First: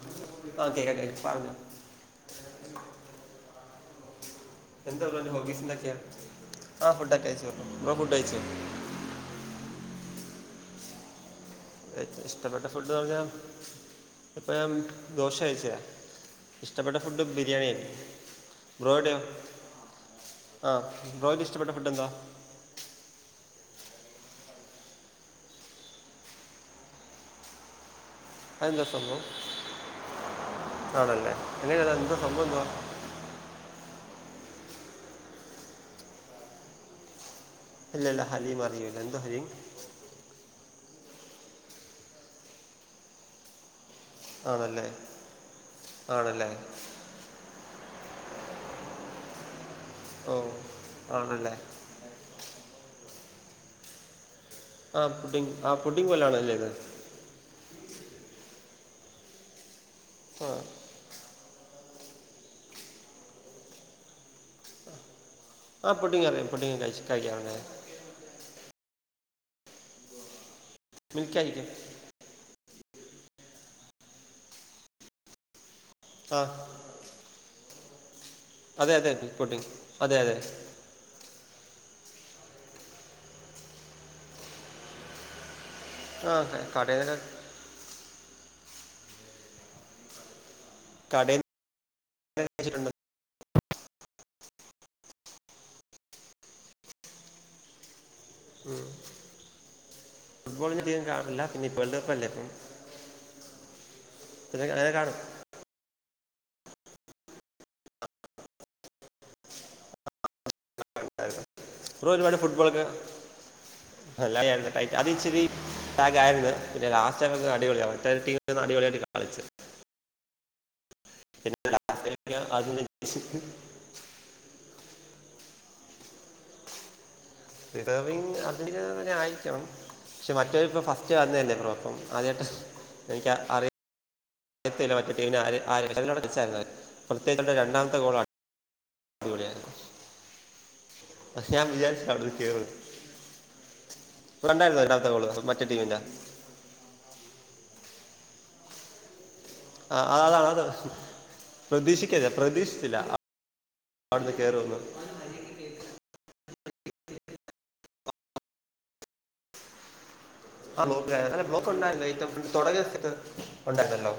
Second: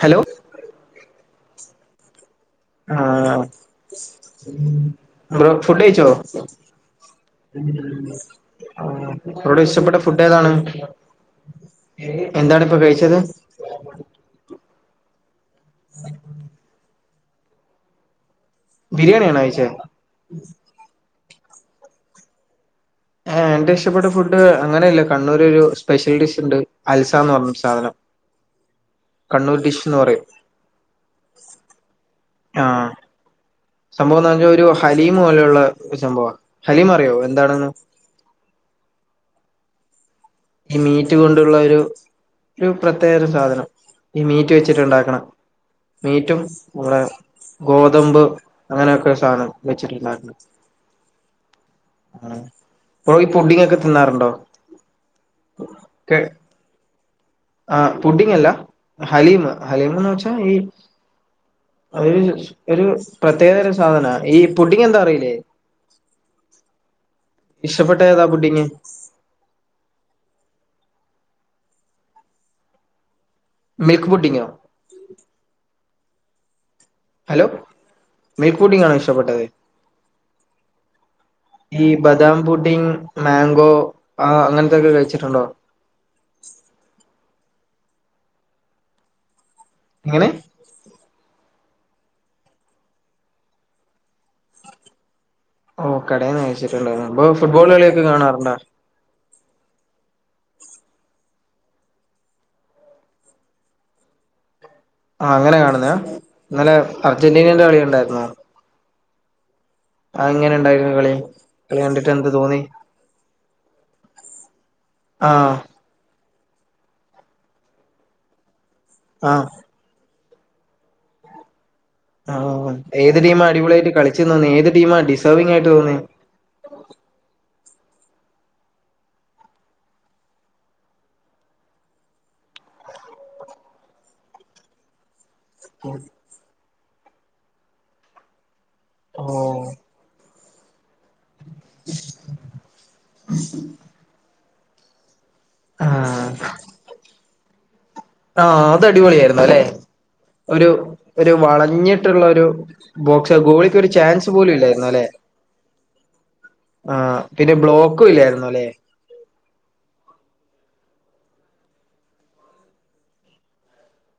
Hello ആഹ് കേക്കാം കേക്കാം പറഞ്ഞോ ആഹ് ബ്രോ ഫുഡയിച്ചോ? ആഹ് ഫുഡൊക്കയ്ച്ചു ബ്രോ ഫുഡയ്ച്ചോ? ആഹ് ബ്രോടെ ഇഷ്ടപ്പെട്ട ഫുഡ് ഏതാണ്? ഇഷ്ടപ്പെട്ട എന്താണ് ഇപ്പൊ ഫുഡ്ന്ന് കഴിച്ചത് പറഞ്ഞാ ഇപ്പോ ഞാൻ ദോശയ്ച്ചയാ ഇഷ്ടപ്പെട്ട ഫുഡ് ബിരിയാണി ബ്രോഡേയൊ ബിരിയാണിയാണോ കഴിച്ചേ ആ ബ്രോയിക്കിഷ്ടപ്പെട്ട ഫുഡ് എന്താ? ഏ എന്റെ ഇഷ്ടപ്പെട്ട ഫുഡ് അങ്ങനെയല്ല കണ്ണൂര് ഒരു സ്പെഷ്യൽ ഡിഷ് ഉണ്ട് അൽസന്ന് പറഞ്ഞൊരു സാധനം അതെന്താ സംഭവം? കണ്ണൂർ ഡിഷ് എന്ന് പറയും ആണല്ലേ എങ്ങനെയാണ് എന്താ സംഭവം എന്താ? സംഭവം എന്നാച്ചാ ഒരു ഹലീം പോലെയുള്ള ഒരു സംഭവാ. ഹലീം അറിയോ എന്താണെന്ന്? ഇല്ലല്ല ഹലീം അറിയില്ല എന്തോ ഹലീം ഈ മീറ്റ് കൊണ്ടുള്ള ഒരു ഒരു പ്രത്യേക ഒരു സാധനം ഈ മീറ്റ് ആണല്ലേ വെച്ചിട്ടുണ്ടാക്കണ മീറ്റും ആണല്ലേ നമ്മടെ ഗോതമ്പ് അങ്ങനൊക്കെ സാനം വെച്ചിട്ടുണ്ടാക്കണ ഓ ആണല്ലേ ആഹ് ബ്രോ ഈ പുഡിംങ്ങൊക്കെ തിന്നാറുണ്ടോ? ആഹ് പുഡിങ് ആ പുഡിങ് പോലെ ആണാ ഇത് ചെയ്ന്നെ? ആഹ് പുഡിങ്ങല്ല ഹലീമ് ഹലീമന്ന് വെച്ചാ ആ ഈ അത് ഒരു പ്രത്യേകതരം സാധനാ. ഈ പുഡിങ് എന്താ അറിയില്ലേ? ആഹ് പുഡ്ഡിങ്ങറിയാ പുഡ്ഡിംഗ് കഴിച്ച് കഴിക്കാറിണ്ട് ഇഷ്ടപ്പെട്ടേതാ പുഡിങ്? മിൽക്കാ [unintelligible] മിൽക്ക് പുഡിങ്ങോ? ആഹ് ഹലോ മിൽക്ക് അതെ പുഡിങ്ങാണോ അതെ ഇഷ്ടപ്പെട്ടത്? കോട്ടിങ് അതെ അതെ ഈ ബദാം പുഡിങ്, മാങ്കോ, ആ അങ്ങൻത്തൊക്കെ കഴിച്ചുട്ടുണ്ടോ? ആഹ് അതെ കടേടെ എങ്ങനെ? കട [unintelligible] ച്ചിട്ടുണ്ട് ഓ കടേന്ന് കഴിച്ചിട്ടുണ്ടന്ന് ബ്രോ ഫുട്ബോള് കളിയൊക്ക കാണാറ്ണ്ടാ? ഫുട്ബോള്ഞഅതികം കാണാറില്ല പിന്നെപ്പോ വേൾഡ് കപ്പല്ലേ ഇപ്പം [unintelligible] കാണും ആഹാ അങ്ങനെ കാണ്ന്നെ ഇന്നലെ അർജന്റീനന്റെ കളി കണ്ടായിരുന്നോ? അഹ് എങ്ങനണ്ടായിരുന്നു കളി കളി ബ്രോ കണ്ടിട്ട് എന്ത് ഒരുപാട് തോന്നി? ഫുട്ബോളൊക്കെ [unintelligible] ടൈറ്റാ ആ അത്ച്ചിരി ലാഗായിരുന്നു പിന്നെ ലാസ്റ്റങ്ങ് അടിപൊളിയ മറ്റേ എതിർ ടീമ്ന്ന് അടിപൊളിയായി കളിച്ചു ആഹ് [unintelligible] ആഹാ ഹാ അതിന് ഏത് ടീമാ അടിപൊളിയായിട്ട് കളിച്ച് തോന്നിയെ ഏത് ടീമാ ഡിസർവിംങ്ങായിട്ട് തോന്നിയെ [inaudible] ഡിസർവിംഗ് അർജൻ്റീന [unintelligible] തന്നെ ആയിരിക്കണം പക്ഷെ മറ്റൊവരിപ്പോ ഫസ്റ്റ് വന്നെല്ലേ ബ്രോ അപ്പം ആദ്യായിട്ട് എനിക്ക് അറിയ [unintelligible] രണ്ടാമത്തെ ഗോളാണ് ഹോ പക്ഷെ ഞാൻ വിചാരിച്ച അവര് കേറൂന്ന് ബ്രോ കണ്ടായിര്ന്നോ രണ്ടാമത്തെ ഗോള്? മറ്റേ ടീമിന്റെ ആഹ് ആഹ് അതടിപൊളിയായിരുന്നു ല്ലേ ആ അ- അതാണ് അത് ഒരു ഒരു പ്രതീക്ഷിക്കരുത് വളഞ്ഞിട്ടുള്ളൊരു പ്രതീക്ഷിച്ചില്ല അ- ബോക്സ് ഗോളിക്കൊരു ചാൻസ് അവിടുന്ന് കേറുമെന്ന് പോലുല്ലായിരുന്നുല്ലെ ആ പിന്നെ ബ്ലോക്കും ഇല്ലായിരുന്നുല്ലേ? [unintelligible] അല്ല ബ്ലോക്കോണ്ടായിരുന്നു [unintelligible] തൊടങ്ങിയ [unintelligible] ഉണ്ടായിരുന്നല്ലോ?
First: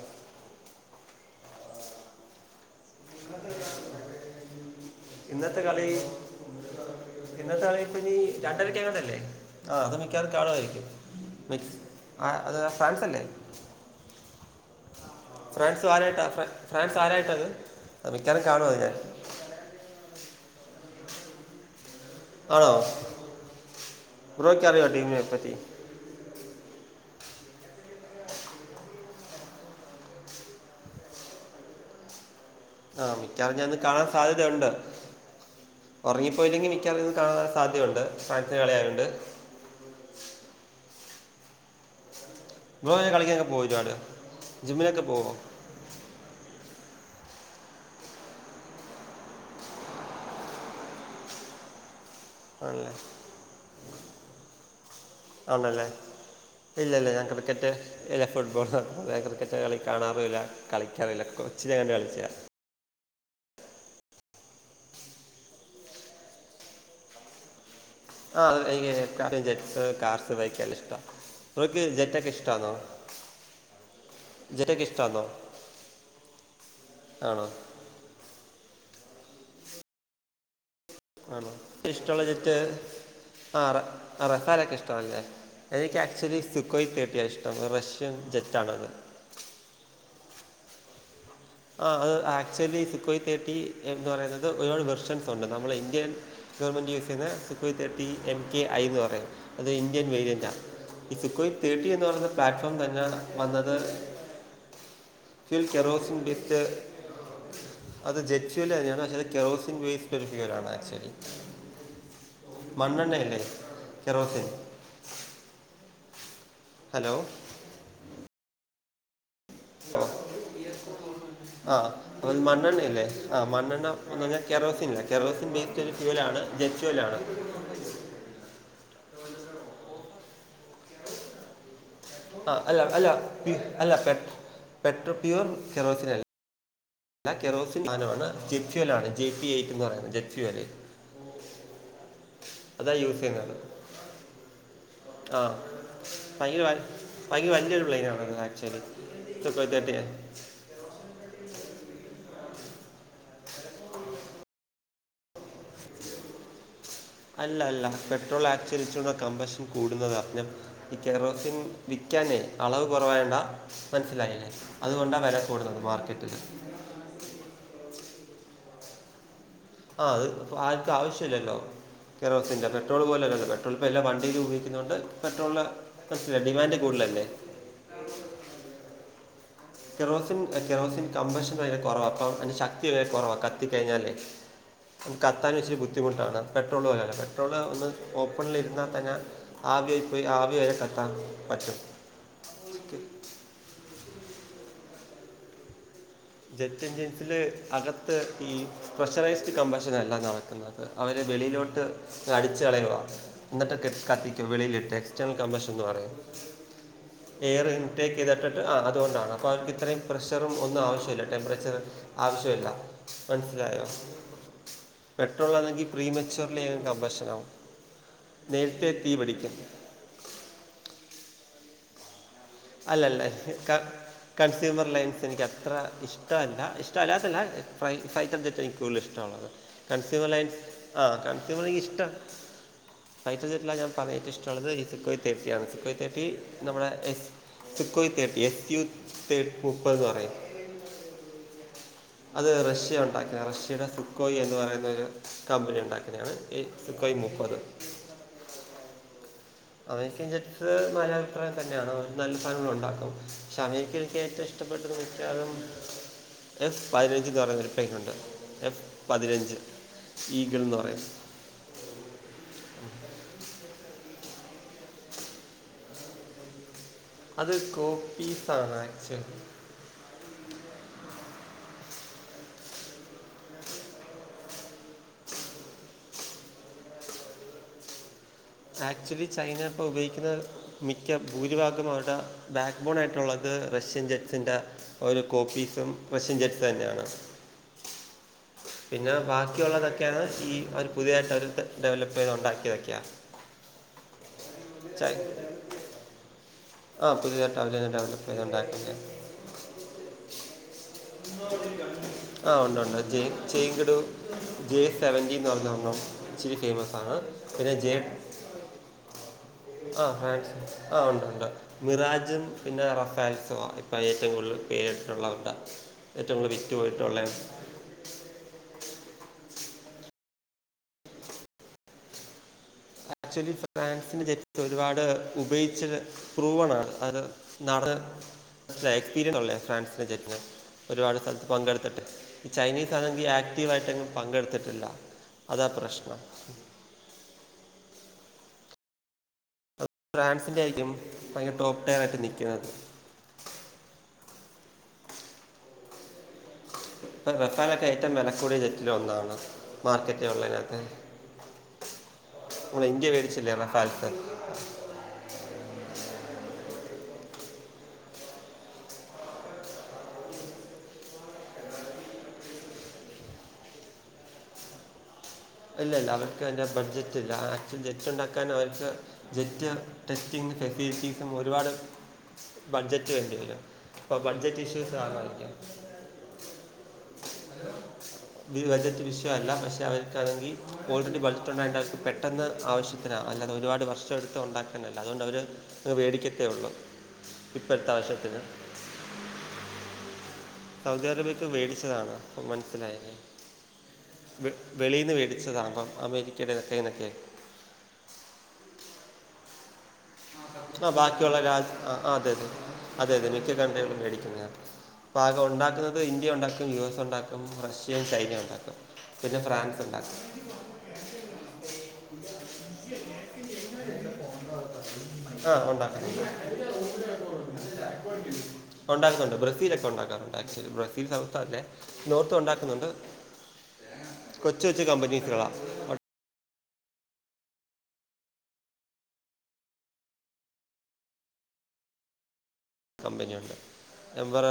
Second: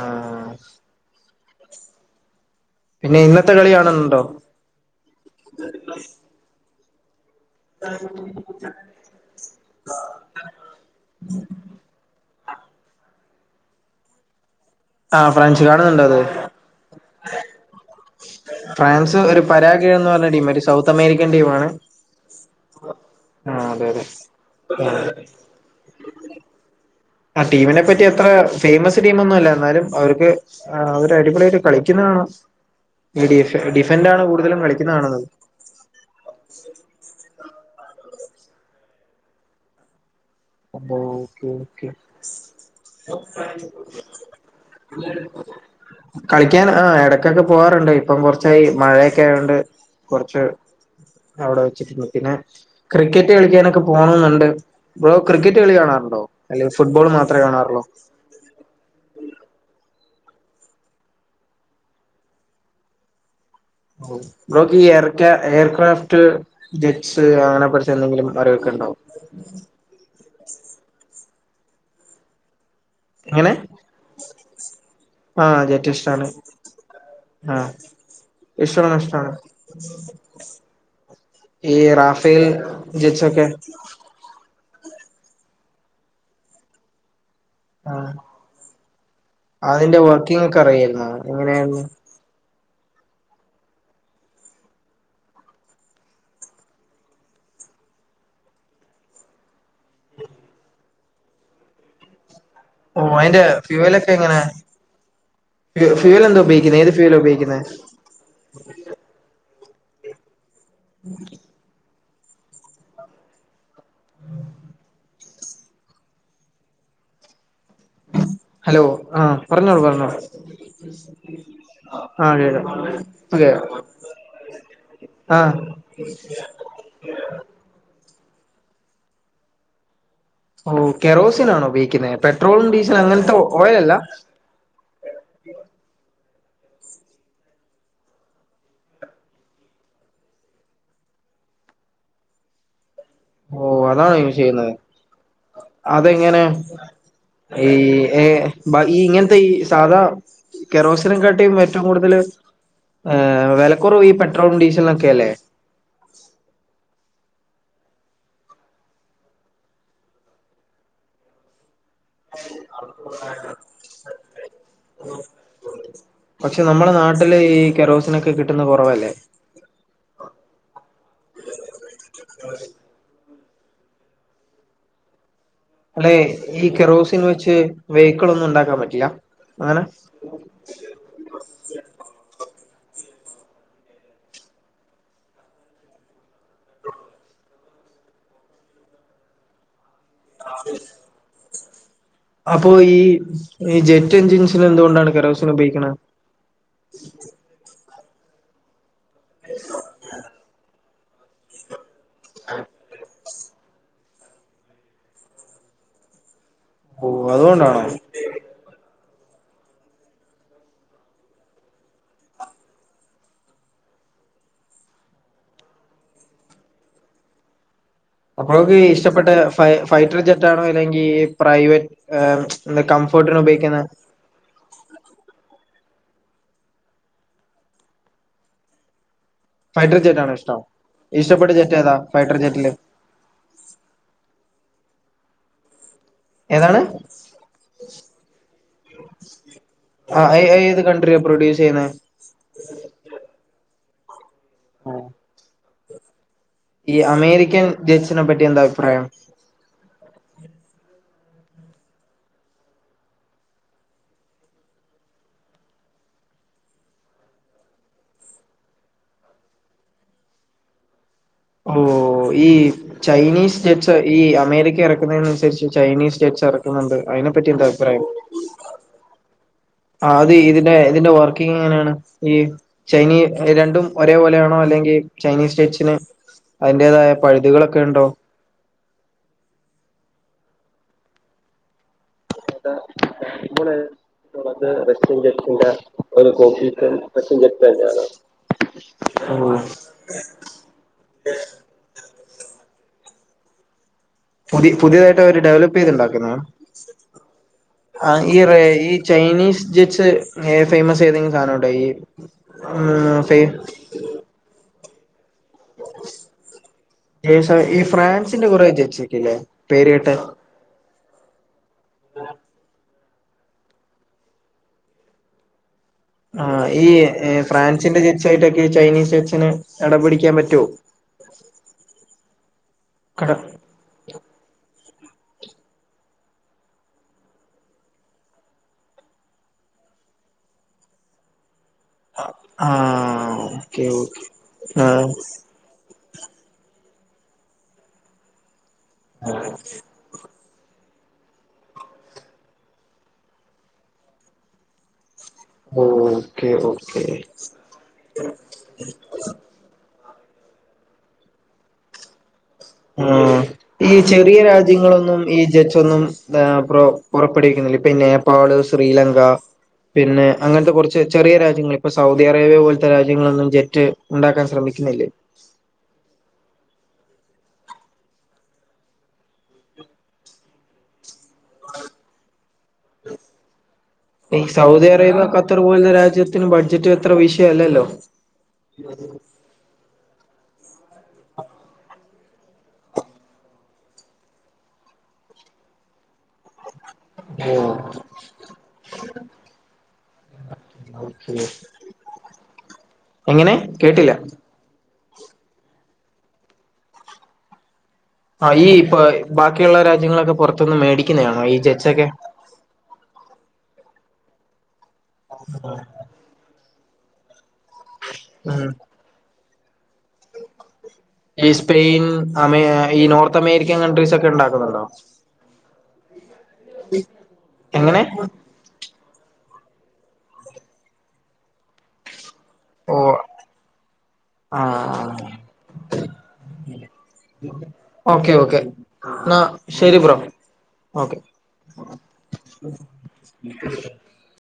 ആഹ പിന്നെ ഇന്നത്തെ കളികാണ്ന്നുണ്ടോ? ഇന്നത്തെ കളി ഇന്നത്തെകളി ഇപ്പനി രണ്ടരക്കങ്ങാണ്ടല്ലേ? ആ അത് മിക്കവാറും കാണുവായിരിക്കും [unintelligible] ആ അത് ഫ്രാൻസ്ലലേ? ആ ഫ്രാഞ്ച് ഫ്രാൻസ് കാണുന്നുണ്ടത്? ആരായിട്ടാ ഫ്രാ- ഫ്രാൻസ് ആരായിട്ടത് അത് മിക്കവാറും കാണുമോ അത് ഞാൻ ഫ്രാൻസ് ഒരു പരാഗയൊ എന്ന് പറഞ്ഞ ടീമായിട്ട് സൗത്തമേരിക്കൻ ടീമാണ് ആണോ ആഹ് അതെ അതെ ബ്രോക്കറിയോ ആ ടീമിനെ പറ്റി? ആ ടീമിനെ പറ്റിയത്ര ഫേമസ് ടീമൊന്നുഅല്ല എന്നാലും അവര്ക്ക് ആ അവരടിപൊളിയായിട്ട് കളിക്ക്ന്നെ കാണാ ആ ഈ ഡിഫ മിക്കവാറും ഞാൻ ഇന്ന് ഡിഫന്റാണ് കൂടുതലും കളിക്ക്ന്ന കാണുന്നത് ഉറങ്ങിപ്പോയില്ലെങ്കി മിക്കവാറിര്ന്ന് കാണാന്ള്ള സാധ്യയുണ്ട് ഫ്രാൻസിന്റെ കളി ആയോണ്ട് ഹോ ഓക്കെ ഓക്കെ ബ്രോ എങ്ങനെ കളിക്കൊക്കെ പോവൊരുപാട് ജിമ്മിനൊക്കെ പോവോ? കളിക്കാൻ ആ ഇടക്കൊക്കെ പോവാറ്ണ്ട് ഇപ്പം കൊറച്ചായി മഴയെക്കായോണ്ട് കൊറച്ച് അവിടെ വെച്ചിട്ടുണ്ട് പിന്നെ ആണല്ലേ ക്രിക്കറ്റ് കളിക്കാനൊക്കെ പോണെന്ന്ണ്ട് ബ്രോ ക്രിക്കറ്റ് കളി ആണല്ലേ കാണാറുണ്ടോ അല്ലെ ഇല്ല ഫുട്ബോൾ ഇല്ല ഞാൻ മാത്രമേ ക്രിക്കറ്റ് കാണാറുള്ളൂ ഇല്ല ഫുട്ബോളാ ക്രിക്കറ്റ് കളി കാണാറുല്ല, കളിക്കാറുല്ല കൊച്ച്ലങ്ങാണ്ട് കളിച്ചാ ഓ ബ്രോക്കീ എയർക്യ എയർക്രാഫ്റ്റ് ജെറ്റ്സ് അങ്ങനെ എന്തെങ്കിലും ആ അറിവൊക്കെ ഉണ്ടോ എനിക്ക് അതെ ജെറ്റ്സ് കാർഡ്സ് വൈക്കല്ലാം ഇഷ്ടാ ബ്രോക്ക് ജെറ്റൊക്കെ ഇഷ്ട്ടാന്നോ? എങ്ങനെ ഇഷ്ടമാണോ ആഹ് ജേറ്റഷ്ടാണ് ആണോ ആഹ് ഈശ്വര നഷ്ടാണ് ആണോ ഇഷ്ടമുള്ള രാഫേൽ ജച്ചൊക്കെ ആഹ് റഫാലൊക്കെ ഇഷ്ടാണല്ലേ എനിക്ക് ആക്ച്വലി സിക്കോയ് തേട്ടിയാണ് ഇഷ്ടം ആ റഷ്യൻ ജെറ്റാണത് അതിന്റെ വർക്കിങ് ഒക്കെ അിയായിരുന്നോ ആ അത് ആക്ച്വലി സിക്കോയ് തേട്ടി എന്ന് പറയുന്നത് ഒരുപാട് വെർഷൻസ് ഉണ്ട് നമ്മള് ഇന്ത്യൻ ഗവൺമെന്റ് യൂസ് ചെയ്യുന്ന Sukhoi thirty M K I എന്ന് പറയും അത് ഇന്ത്യൻ വേരിയന്റാണ് സിക്കോയ് തേർട്ടി എന്ന് പറഞ്ഞ പ്ലാറ്റ്ഫോം ഓ തന്നെ അതിന്റെ വന്നത് ഫ്യൂവലൊക്കെ എങ്ങനെ ഫിൽ കെറോസിൻ ഫ്യൂവൽ എന്താ ബേസ് ഏത് ഫീൽ ഉപോഗിക്കുന്നത് അത് ജെറ്റ് വെൽ തന്നെയാണ് പക്ഷെ അത് കെറോസിൻ വേസ്ഡ് ഒരു ഫലവർ ആണ് ആക്ച്വലി മണ്ണെണ്ണല്ലെ കെറോസിൻ ഹലോ ഹലോ ആഹ് പറഞ്ഞോളൂ പറഞ്ഞോളൂ ആഹ് അ മണ്ണണ്ണ അല്ലേ ആഹ് ഓക്കെ മണ്ണണ്ണ ഞാൻ കറോസിനിലില്ലേ കറോസിൻ ആഹ് ബേസ്ഡ് ഒരു ഫ്യൂവലാണ് ജെറ്റ് ഫ്യുവൽലാണ് ഓ കെറോസൻ ആണോ ഉപയോഗിക്കുന്നത് ആ, പെട്രോളും അല്ല ഡീസലും അങ്ങനത്തെ ഓയിൽ അല്ല പെട്രോ പെട്ര പ്യൂവർ കരോസിൻ അല്ല എന്നാ കെറോസിൻ സാനമാണ് ജെറ്റ് വലാണ് ജെ പി ഐ എന്ന് പറയുന്നത് ജെറ്റിവൽ അതാ യൂസ് ചെയ്യുന്നത് ഓ അതാണോ യുസ് ചെയ്യുന്നത് ആ അതെങ്ങനെ ഭയങ്കര വ- ഭയങ്കര ഈ വലിയൊരു ഏ പ്ലെയിനാണത് ആക്ച്വലി ഈ ഇങ്ങനത്തെ ഈ തേർട്ടി സാധാ കെറോസിനെ കാട്ടിയും ഏറ്റവും കൂടുതല് ഏഹ് വെലക്കുറവ് ഈ പെട്രോളും ഡീസലും ഒക്കെ അല്ലേ അല്ല അല്ല പെട്രോൾ ആച്ചരിച്ചുള്ള കമ്പഷൻ കൂടുന്നതാ ഞാൻ ഈ കറോസിൻ വിൽക്കാനേ അളവ് കുറവായോണ്ടാ മനസ്സിലായില്ലേ അതുകൊണ്ടാണ് വെല കൂടുന്നത് മാർക്കറ്റിൽ പക്ഷെ നമ്മുടെ നാട്ടില് ഈ കറോസിനൊക്കെ കിട്ടുന്ന കുറവല്ലേ ആഹ് അത് ആർക്കും ആവശ്യല്ലല്ലോ കെറോസിൻ പെട്രോൾ പോലെയല്ല പെ ട്രോൾ ഇപ്പോൾ എാല്ലാ വണ്ടിലും ഉപയോഗിക്കുന്നത് കൊണ്ട് പെട്രോളിന് അല്ലെ മനസ്സിലായി ഈ ഡിമാൻഡ് കെറോസിൻ കൂടുതലല്ലേ വെച്ച് വേഹിക്കിളൊന്നും ഉണ്ടാക്കാൻ പറ്റില്ല അങ്ങനെ കറോസിൻ കറോസിൻ കമ്പഷൻ ഭയങ്കര കൊറവാ അപ്പ അതിന്റെ ശക്തി ഭയങ്കര കുറവാ കത്തിക്കഴിഞ്ഞാലേ കത്താൻ ഇച്ചരി ബുദ്ധിമുട്ടാണ് പെട്രോള് പോലെ അല്ല പെട്രോള് ഒന്ന് ഓപ്പണിലിരുന്നാൽ തന്നെ ആവിയായിപ്പോയി ആവിയായി കത്താൻ പറ്റും അപ്പൊ ഈ ഈ ജെറ്റ് എഞ്ജിൻസിന് എന്തുകൊണ്ടാണ് കരൗസിന് ഉപയോഗിക്കുന്നത് ജെറ്റ് എഞ്ചിസില് അകത്ത് ഈ പ്രഷറൈസ്ഡ് കമ്പഷൻ അല്ല നടക്കുന്നത് അവര് വെളിയിലോട്ട് അടിച്ച് കളയുവാ എന്നിട്ട് ടെ കത്തിക്കും വെളിയിലിട്ട് ടെക്സ്റ്റൈൽ കമ്പഷൻ എന്ന് പറയും ഓ എയർ അതുകൊണ്ടാണോ ഇൻടേക്ക് ചെയതിട്ടിട്ട് അത് കൊണ്ടാണ് അവർക്ക് ഇത്രയും പ്രഷറും ഒന്നും ആവശ്യമില്ല ടെമ്പറേച്ചർ ആവശ്യമില്ല മനസ്സിലായോ പെട്രോളാണെങ്കിൽ പ്രീമെച്യുർലി കമ്പഷനാവും അപ്പ നമുക്ക് ഇഷ്ടപ്പെട്ട ഫ ഫൈറ്റർ ജെറ്റാണോ അല്ലെങ്കിൽ പ്രൈവറ്റ് എന്താ അല്ലല്ല കംഫോർട്ടിന് ഉപയോഗിക്കുന്ന കൺസ്യൂമർ ലയൻസ് എനിക്ക് അത്ര ഇഷ്ടമല്ല ഇഷ്ടമല്ലാത്തല്ല ഫൈറ്റർ ജെറ്റ് എനിക്ക് കൂടുതൽ ഇഷ്ടമുള്ളത് ഫൈറ്റർ ജെറ്റ് കൺസ്യൂമർ ആണോ ലൈൻ ഇഷ്ടം ആ ഇഷ്ടപ്പെട്ട ജെറ്റ് കൺസ്യൂമർനിക്ക് ഏതാ ഇഷ്ടാ ഫൈറ്റർ ജെറ്റില് ഫൈറ്റർ ജെറ്റിലാണ് ഞാൻ പറഞ്ഞ ഏ റ്റവും ഇഷ്ടുള്ളത് ഇ സിക്കോയ് തേർട്ടിയാണ് സിക്കോയ് തേർട്ടി ഏതാണ് നമ്മുടെ എസ് സിക്കോയ് തേർട്ടി എത്തിയും മുപ്പതെന്ന് പറയും അത് ഏത് കണ്ട്രിയ പ്രൊഡ്യൂസ് ചെയ്യുന്നത് അത് റഷ്യ ഉണ്ടാക്കുന്ന റഷ്യയുടെ ഫുക്കോയ് എന്ന് പറയുന്നൊരു കമ്പനി ഉണ്ടാക്കുന്നതാണ് ഈ അമേരിക്കൻ ജറ്റ്സിനെ പറ്റി എന്താ അഭിപ്രായം അമേരിക്കൻ ജെറ്റ്സ് നല്ല അഭിപ്രായം തന്നെയാണ് നല്ല ചലനങ്ങളൾ ഉണ്ടാക്കും പക്ഷെ അമേരിക്ക എനിക്ക് ഏറ്റവും ഇഷ്ടം കഷ്ടപ്പെട്ടത് വച്ച അതം എഫ് പതിനഞ്ച്ന്ന് പറയ ഒരു പൈന ഉണ്ട് എഫ് പതിനഞ്ച് ഈഗിൾന്ന് പറയും ഓ ഈ ചൈനീസ് ജെറ്റ്സ് ഈ അമേരിക്ക ഇറക്കുന്നതിനനുസരിച്ച് ചൈനീസ് ജെറ്റ്സ് ഇറ ക്കുന്നുണ്ട് അതിനെപ്പറ്റി എൻത അഭിപ്രായം സാണ്ക്ച് ആ അത് ഇതിന്റെ ഇതിന്റെ വർക്കിങ് എങ്ങനെയാണ് ഈ ചൈനീ രണ്ടും ഒരേപോലെയാണോ അല്ലെങ്കിൽ ചൈനീസ് സ്റ്റേറ്റ്സിന് അതിന്റേതായ പഴുതുകളൊക്കെ ഉണ്ടോ ആക്ച്വലി ചൈനപ്പൊ ഉപയോഗിക്കുന്ന മിക്ക ഭൂരിഭാഗം അവവിരുടെ ബാക്ക് ബോണ ആയിട്ടുള്ളത് നമ്മള് റഷ്യൻ ജെറ്റ്സിൻ്റെ അത് റഷ്യൻ ഒരു ജെറ്റിന്റെ കോപ്പീസും റഷ്യൻ ജെറ്റ്സ് തന്നെയാണ് തനെയാണ് പിന്നെ ബാക്കിയുള്ളതൊക്കെയാണ് ഈ അവര് പുതിയായിട്ട് അവർ ഡെവലപ്പ് ചെയ്ത് ഉണ്ടാക്കി വെക്ക പുതിയ പുതിയതായിട്ട് അവര് ഡെവലപ്പ് ചെയ്തുണ്ടാക്കുന്ന ആ പുതിയതായിട്ട് അവർ തന്നെ ആ ഡെവലപ്പ് ഈ ചെയ്ത് ഈ ഉണ്ടാക്കിയ ചൈനീസ് ജിറ്റ്സ് ഫേമസ് ഏതെങ്കിലും സാധനം ഉണ്ടോ ഈ ആ ഉണ്ട് ഉണ്ട് ഉം ജേ ഫേ ചേങ്കട ജെ സെവൻറീന്ന് പറഞ്ഞ നണം ഇച്ചിരി ഫേമസാണ് ജേഴ്സി പിന്നെ ഈ ജെ ഫ്രാൻസിന്റെ കുറെ ജെറ്റ്സിക്കല്ലേ ആ ഫാക് ആ് ഉണ്ട് ഉണ്ട് മിറാജും പിന്നെ റഫാൽസോ ഇപ്പൊ ഏറ്റവും കൂടുതൽ പേരിട്ടുള്ള ആൾക്കാര് ആ ഈ ഫ്രാൻസിന്റെ ജെച്ച ആയിട്ടൊക്കെ ചൈനീസ് ജെച്ചന് ഇടപിടിക്കാൻ പറ്റുവോ കട ആക്ച്ലി ഫ്രാൻസിന്റെ ജെറ്റസ് ഒരുപാട് ഉപയോഗിച്ച പ്രൂവണ അത് നട അല്ല എക്സ്പീരിയൻസ് ഒള്ളേ ഫ്രാൻസിന്റെ ജെറ്റിന് ഒരുപാട് സ്ഥലത്ത് പങ്കെടുത്തിട്ട് ഈ ചൈനീസ് ആണെങ്കിൽ ആഹ് ആക്റ്റീവ് ഓക്കെ ആയിട്ട്ങ്ങും ഓക്കെ പങ്കെടുത്തിട്ടില്ല ആഹ് അതാ പ്രശ്നം ആ ഫ്രാൻസിൻ്റെ ആയിരിക്കും ഭയങ്കര ടോപ്പ് ടെൻ ആയിട്ട് നിൽക്കുന്നത് ഓ ഓക്കെ ഓക്കെ ഇപ്പ റഫാനൊക്കെ ഏറ്റവും വിലക്കൂടിയ ജെറ്റില ഒന്നാണ് മാർക്കറ്റ ഉള്ളതിനകത്ത് നമ്മൾ ആ ഇന്ത്യ മേടിച്ചില്ലേ ഈ റഫാൽസ് ചെറിയ രാ രാജ്യങ്ങളൊന്നും ഈ ജജ ഒന്നും പുറ പുറപ്പെടുവിക്കുന്നില്ല ഇപ്പൊ നേപ്പാള്, ശ്രീലങ്ക പിന്നെ അങ്ങനത്തെ കുറച്ച് ചെറിയ രാജ്യങ്ങൾ ഇപ്പോ സൗദി അറേബ്യ പോലത്തെ രാജ്യങ്ങളൊന്നും ജെറ്റ് ഉണ്ടാക്കാൻ ശ്രമിക്കുന്നില്ലേ. ഇല്ല ഇല്ല അവർക്ക് എൻ്റെ ബഡ്ജറ്റ് ഇല്ല ആക്ച്വൽ ജെറ്റ് ഉണ്ടാക്കാൻ അവർക്ക് ജെറ്റ് ടെസ്റ്റിങ് ഫെസിലിറ്റീസും ഒരുപാട് ബഡ്ജറ്റ് വേണ്ടില്ല. ഈ സൗദി അറേബ്യ ഖത്തർ പോലുള്ള രാജ്യത്തിന് ബഡ്ജറ്റ് അത്ര വിഷയ അല്ലല്ലോ. [unintelligible] ബഡ്ജറ്റ് വിഷയ അല്ല. പക്ഷെ അവര് ക്കാണെങ്കി ഓൾറെഡി ബഡ്ജറ്റ്ണ്ട്. [unintelligible] അവർക്ക് പെട്ടെന്ന് ആവശ്യത്തിനാ അല്ലാണ്ട് ഒരുപാട് വർഷം എടുത്ത് ഉണ്ടാ ത്തന്നല്ല അതുകൊണ്ടവര് അങ്ങ് വേടിക്കത്തേ ഒള്ളൂ ഓ സൗദി ഓക്കെ അറേബ്യക്ക് വേടിച്ചതാണ് അപ്പ മനസ്സിലായില്ലേ എങ്ങനെ കേട്ടില്ല വ വെളീന്ന് വേടിച്ചതാമ്പം അമേരിക്കേടെ ത്ക്കെങ്ങനെ ആഹാ ഈ ഇപ്പ ബാക്കിയുള്ള രാജ്യങ്ങളൊക്കെ പുറത്തൊന്ന് ആ ബാക്കിയുള്ള മേടിക്കുന്നയാണോ? ഈ രാജ ആ ജെച്ചൊക്കെ? ആ, അതെ അതെ അതെ അതെ മിക്ക കൺട്രികളും മേടിക്കുന്നെആണ്, ആകെ ഉണ്ടാക്കുന്നത് ഇന്ത്യ ഉണ്ടാക്കും യു എസ് ഉണ്ടാക്കും റഷ്യ. യും ചൈന ഉം ഉണ്ടാക്കും പിന്നെ ഫ്രാൻസ് ഉണ്ടാക്കും. ഈ സ്പെയിൻ അമേ ഈ നോർത്ത് അമേരിക്കൻ കൺട്രീസ് ഒക്കെ ഉണ്ടാക്കും. ആഹാ ഉണ്ടാക്കും. എങ്ങനെ ഉണ്ടാകുന്നുണ്ട് ബ്രസീല ഒക്കെ- ഉണ്ടാക്കാറുണ്ട് ആച്ചുവലി ബ്രസീൽ സൗത്ത് അല്ലേ? നോർത്ത് ഉണ്ടാക്കുന്നുണ്ട് ഓ ആ കോച്ച് കൊച്ചു കമ്പനിസ്കളാ [unintelligible] ഓക്കെ ഓക്കെ എന്നാ ശരി ബ്രോ ഓക്കെ കമ്പനിയുണ്ട് ജബ്ബാറാ